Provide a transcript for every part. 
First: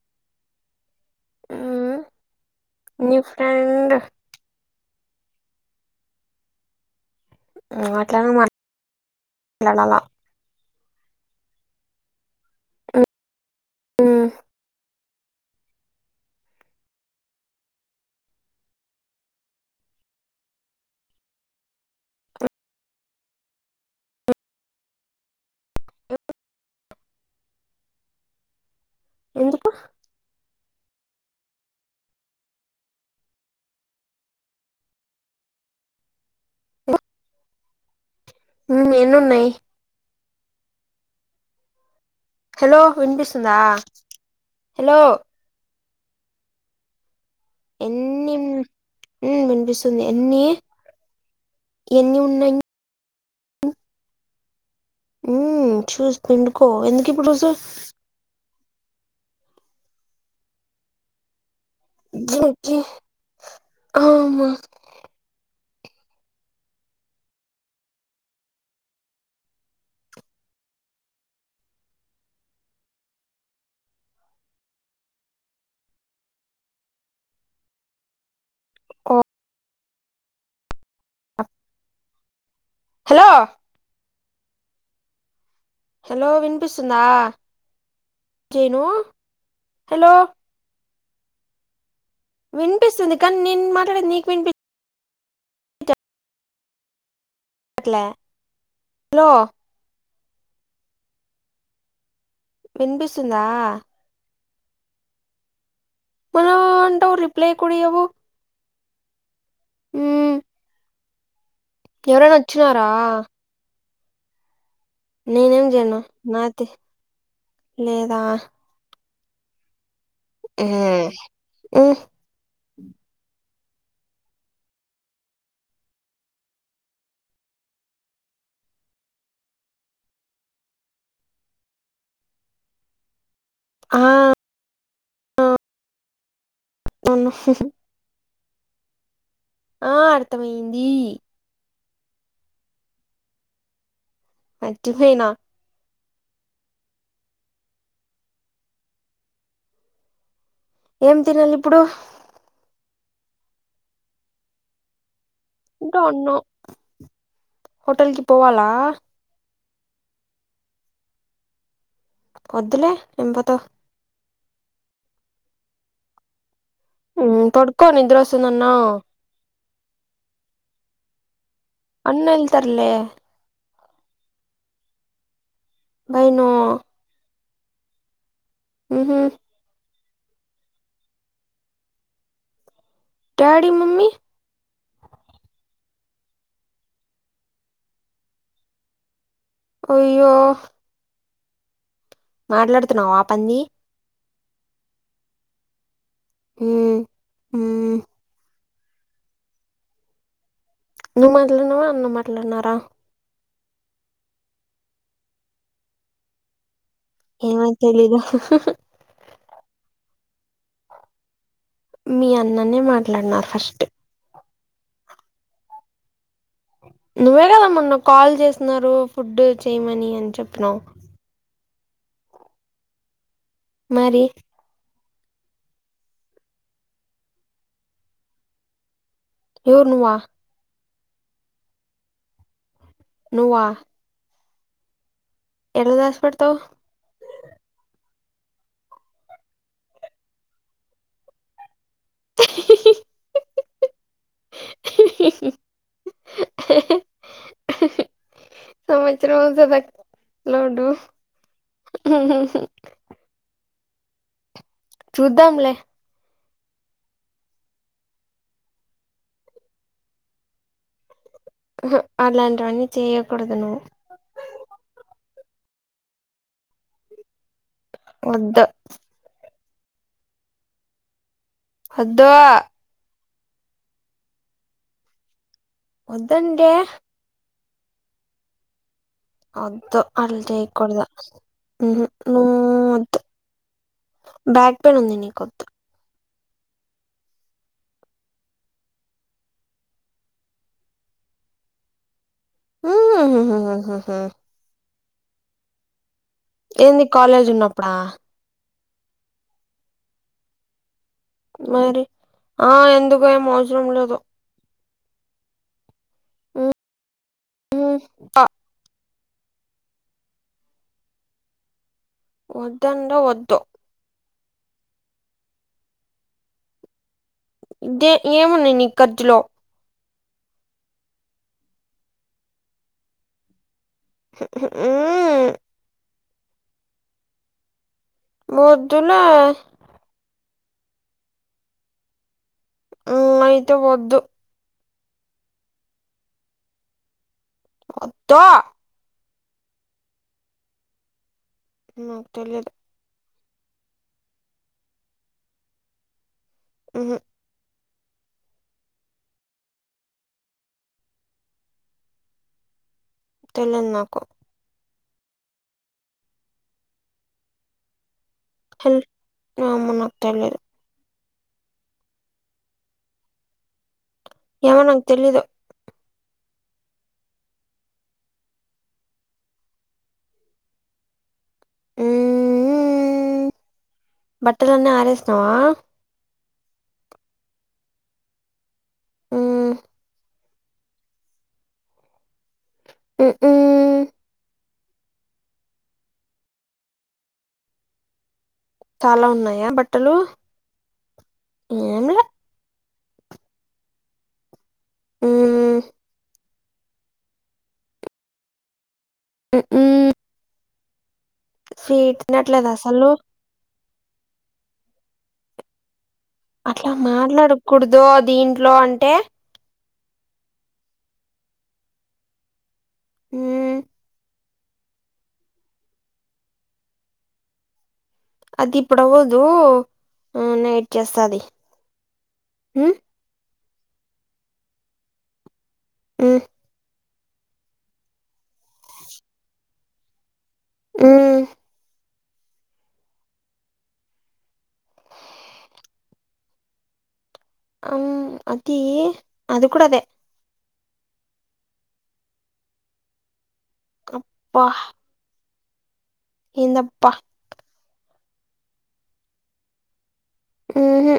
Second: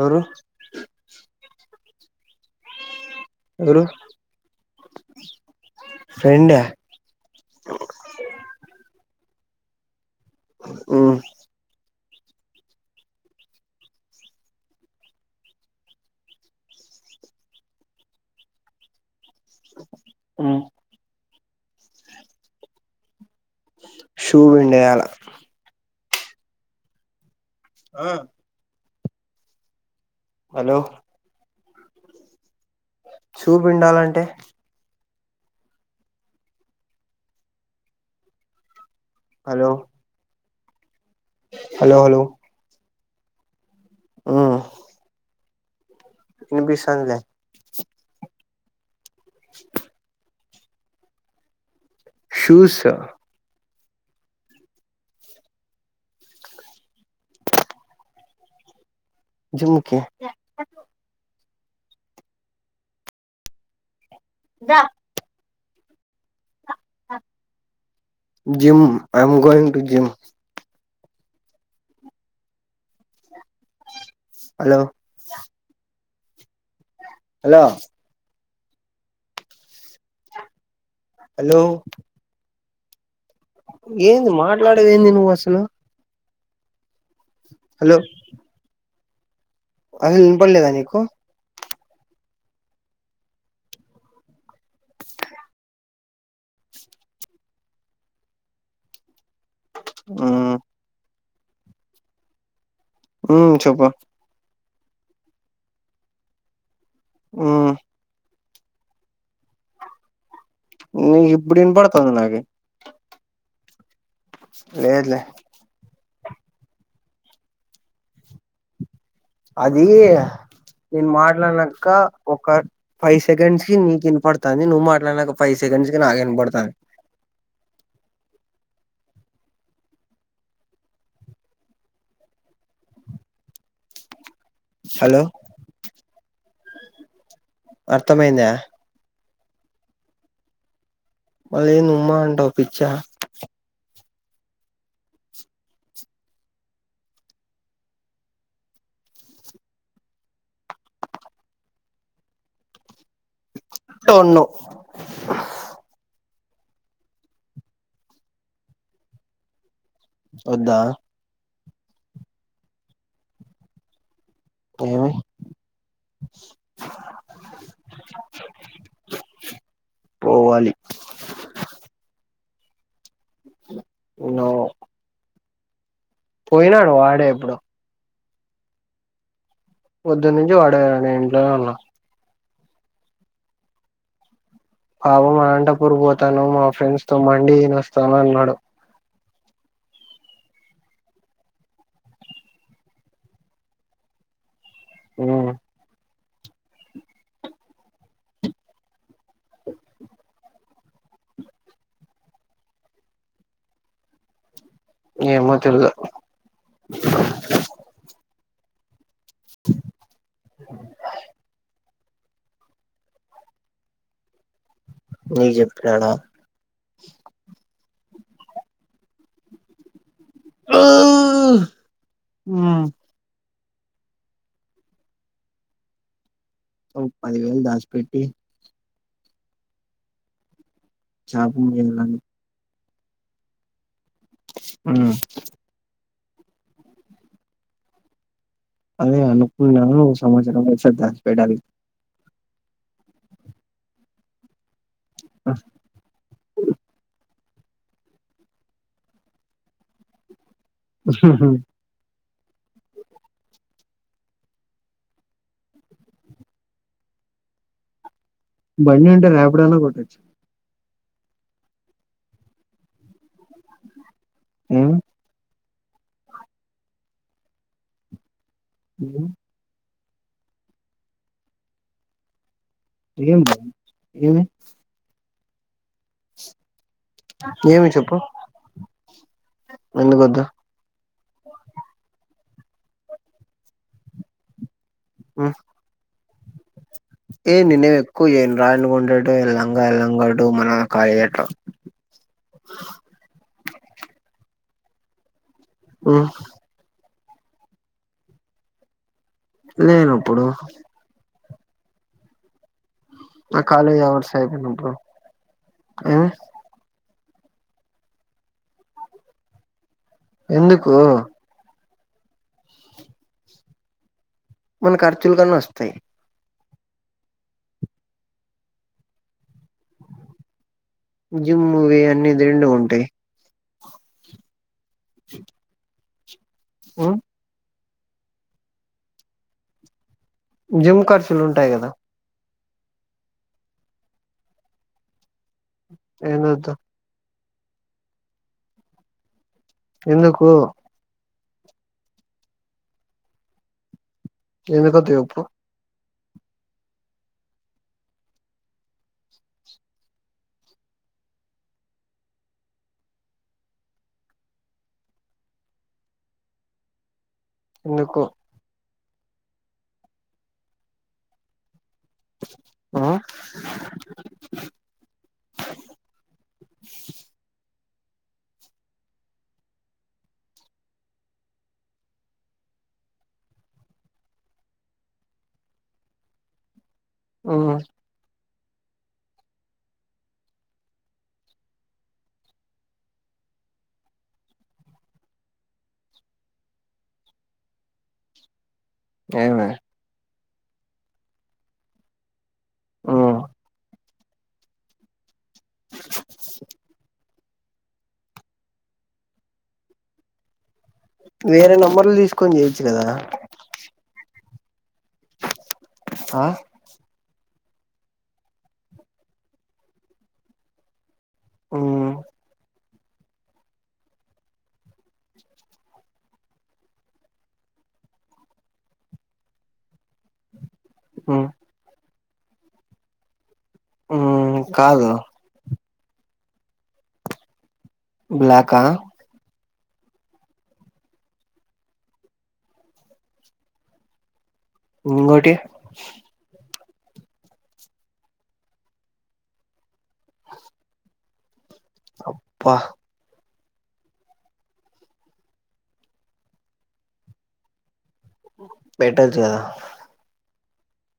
ఎవరు. మీ ఎవరు ఫ్రెండు. ఫ్రెండా. ఉమ్ అట్లానే మాట్లా డు మల్ల. ఉమ్. ఉమ్. ఉమ్. షూ పిండేయాలి. ఆహ్. ఎందుకు. హలో. షూ పిండాలంటే. ఇంగ ఎన్నున్నయ్. హలో హలో హలో హెలో వినిపిస్తుందా ఉమ్ హెలో. వినిపిస్తాందిలే. ఎన్నిన్ ఉ వినిపిస్తుంది ఎన్నీ. ఎన్ని ఉన్నయ్ షూస్ ఊ చూస్ పిండుకో ఎందుకు ఇప్పుడు డస్సు. జిమ్ముకి. జిమ్ కి the gym I am going to gym. Hello hello hello hello ఏంది మాట్లాడవేంది నువ్వు అసలు. హలో వినిపిస్తుందా హలో [unintelligible] ను. అసలు విన్పడలేదా నీకు? వినిపిస్తుంది కానీ నేను మాట్లాడేది నీకు వినిపి. ట్లే హలో హు వినిపిసుందా ఉమ్ చెప్పు హలో అంటావ్ రిప్లై ఉమ్ కూడా ఇయ్యవు. ఉ నీకు ఇప్పుడు వినపడతంది నాకీ. నేనేం చేయను నాతి లేదా? అది నేను మాట్లానాక ఉమ్, ఒక. ఫైవ్ సెకండ్స్ కి నీకి వినపడతాంది, నువ్వు మాట్లాడినాక ఫైవ్ సెకండ్స్, కి నాకి వినపడతాంది. ఆ హలో అవును అర్థమైందా ఆ అర్థమయ్యంది. మళ్లీ ఏంది ఉమ్మా అంటావు పిచ్చా. మర్చిపోయిన ఏం తినాలిప్పుడు. డోన్ నో డోన్ నో హోటల్కి పోవాలా. వద్దా వద్దులే ఏం పోతావ్ ఏమి మ్ పడుకో నిద్రోస్తుంది అన్నావ్ పోవాలి అన్నేల్తర్లే నో బై నో పోయినాడు వాడే ఇప్పుడు. ఉహు పొద్దున్నుంచి వాడే నేను ఇంట్లోనే ఉన్న. డాడీ, మమ్మీ అవును అనంటపూర్ పోతాను, మా ఫ్రెండ్స్ తో మండి తిని వస్తాను అన్నాడు. అయ్యో మాట్లాడుతున్నావ పంది మ్ మ్ మ్ ఊ నువ్ మాట్లాడినవా అన్న మాట్లాడినారా ఏమో తెలువద్ ఏమో తెలీదు రాయు మీ అన్ననే మాట్లాడినారు ఫస్ట్ నీకు చెప్పినాడా నువ్వే కద మొన్న కాల్ చేససినారు ఫుడ్ చేయమని అని చెప్పినవ్ మ్ మరి ఒ పది వేలు దాస్పేటీ ఎవరు నువ్వ షాపింగ్ చేయాలనీ నువ్వ మ్ ఎల్ల దాసిపెడుతావ్ అదే అనుకున్నా సంవత్సరం ఎట్నో దశి పెట్టాలి [inaudible] [inaudible] సంవత్సరం అంత లో ఉండు [inaudible] చూద్దాములే బండి అంటే రాపిడోన్న కొట్టొచ్చు మ్ హు అలాంటివన్నీ చేయకూడదు నువ్వు ఎమ్ వద్దు ఎం వద్దు ఏం ఏమి వదంటే ఏమి చెప్పు వద్దు అల ఎందుకొద్దు చేయకుడదు మ్ హు నువ్ వద్దు బ్యాక్ హ్మ్ పెనుందినికొద్దు ఏ నినే ఎక్కువ చేయను [unintelligible] ఎల్లంగా ఎల్లంగాట్టు మన [unintelligible] [unintelligible] మ్ హు హు హు ఆ ఏంది కాలేజ్ ఉన్నప్పుడా లేనప్పుడు మరి ఆ ఎందు నా కాలేజ్ అవర్స్ అయిపోనప్పుడు ఏ మ్ అ ఎందుకు వద్దంటె వద్దు మన ఖర్చులు కన్నా వస్తాయి ఇంకే ఏమున్నాయి నీ ఖర్జులో జూమ్ మూవీ అన్నీ దేంట్లో ఉంటాయి [inaudible] [unintelligible] మ్ వద్దులే జిమ్ ఖర్చులు ఉంటాయి కదా ఉ అయితే వద్దు ఎం వద్దు వద్దో ఎందుకు నాకు తెలీదు ఎందుకు వద్దు చెప్పు మ్ మ్ తెలీదు నాకు ఎందుకు ఏమో నాకు తెలియదు ఆ ఏమో నాకు తెలీదు మ్ మ్ బట్టలన్నీ ఆరేస్తావా మ్ ఉమ్ మ్ మ్ చాలా ఉన్నాయా ఏమి బట్టలు ఏమిలే ఉ ఉమ్ ఉ ఉ వేరే నంబర్లు తీసుకొని చేయొచ్చు కదా అసలు ఆ అట్లా మాట్లాడకూడదు దీంట్లో అంటే ఉ ఉ అంటే ఇప్పుడు అవ్వదు నైట్ చేస్తాది మ్మ్ మ్ మ్ కాదు మ్ బ్లాక్ ఆ ఉ ఉ ఇంగోటి ఉ అతి అది కూడా అదే అబ్బా అబ్బ ఎందబ్బా పెట్టచుగద ఉహు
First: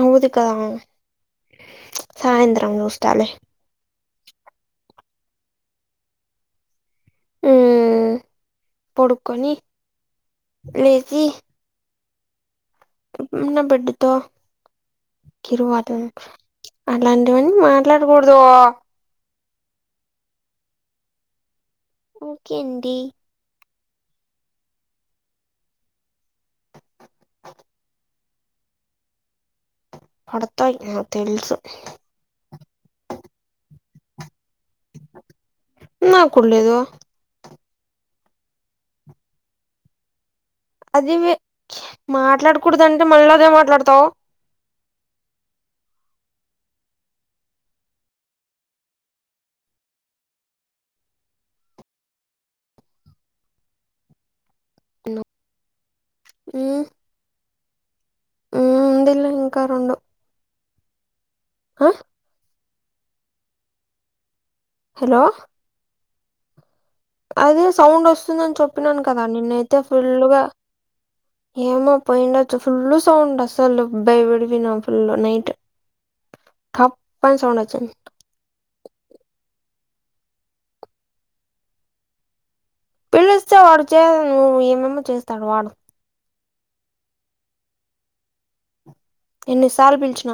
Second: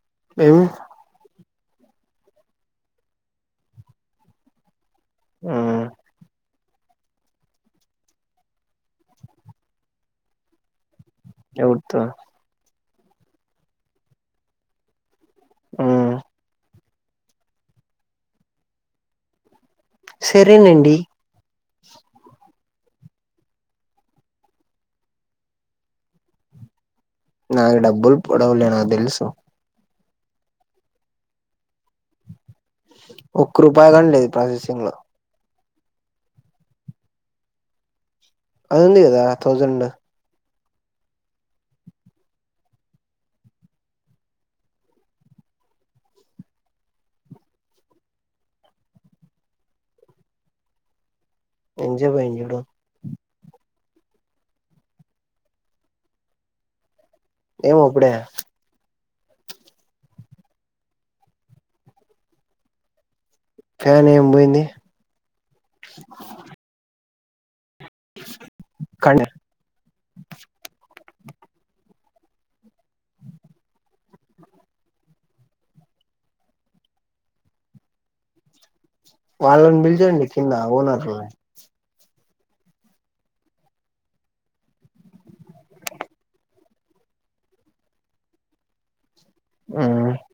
అవదు గ ఏమి సాయంత్రం చూస్తాలె ఉ ఉ పడుకొని లేచీ ఎవరితో నా బిడ్డతో [unintelligible] కిరు మాట మ్మ్ అలాంటివన్ని మాట్లాడకూడదు సరేనండి ఇంకేంటి నాకు డబ్బులు పూడవులే నాకు తెలుసు పడతాయి నాకు తెలుసు ఒక్క రూపాయి కానీ లేదు ప్రాసెసింగ్ లో నా కుడలేదు అదుంది కదా థౌజండ్ అది వే మాట్లాడకూడదంటే మల్ల అదే మాట్లాడతావు ఎంజేపయింది చూడు ఉ ఏమో అప్పుడే ఉ ఇంకా రెండు ఆ ఫ్యాన్ ఏమి పోయింది హలో [inaudible] అదే సౌండ్ వస్తుందని చెప్పినాను కదా కండి నిన్నయితే ఫుల్లుగా ఏమో పోయిండచ్చ ఫుల్ సౌండ్ అసలు బయపడి పోయినాం ఫుల్ నైట్ [inaudible] టప్ అని సౌండ్ వచ్చింది వాళ్ళను పిల్చండి కింద ఓనర్లను పిలస్త వాడు చే నువ్వు ఏమేమో చేస్తాడు వాడు ఎన్నిసార్లు మ్మ్ పిలిచిన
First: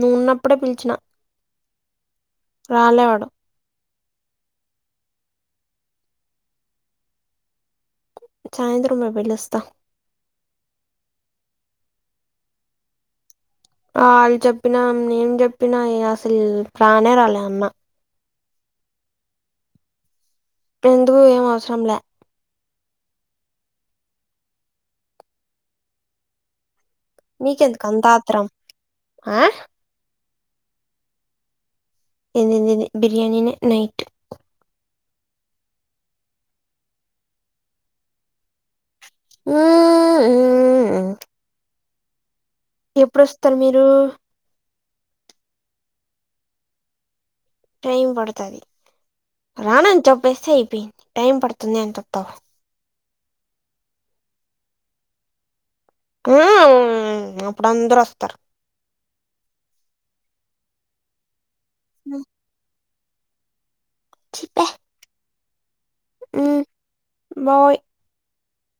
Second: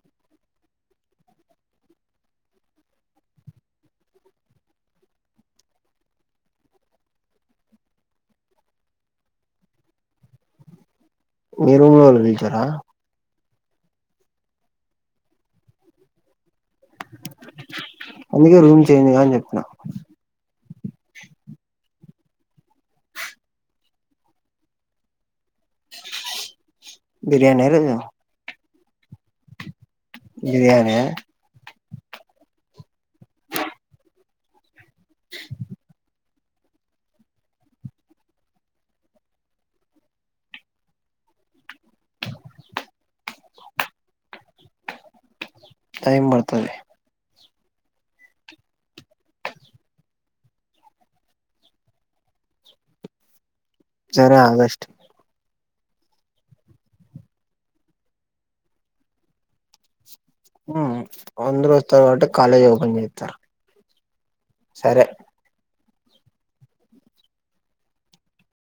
నువ్వున్నప్పుడే పిలిచిన రాలేవాడు సాయంత్రం పొయి పిలుస్తా మీ రూమ్ లొ వాళ్ళు పిలిచారా వాళ్ళు చెప్పినా నేను చెప్పినా అసలు రానే రాలే అన్న అందుకే రూమ్ చేంజ్ గా అని చెప్పిన ఎందుకు ఏం అవసరం లే బిర్యానీ నీకెందుకు ఈరోజు అంత ఆత్రం బిర్యాని ఏం తిన లేదు బిర్యానీ నె నైట్ [inaudible] అ ఆ అ ఎప్పుడుొస్తారు మీరు టైమ్ పడుతది టైం పడుతది రానని చెప్పేస్తే అయిపోయి టైమ్ పడుతుంది అని చెప్తావా సరే ఆగస్ట్ ఆ అప్పుడు అందరుూ వస్త ర్ ఉ అందరు హ్మ్. వస్తారంటె కాలేజ్ ఓపెన్ చేత్తారు సరె మ్ బాయ్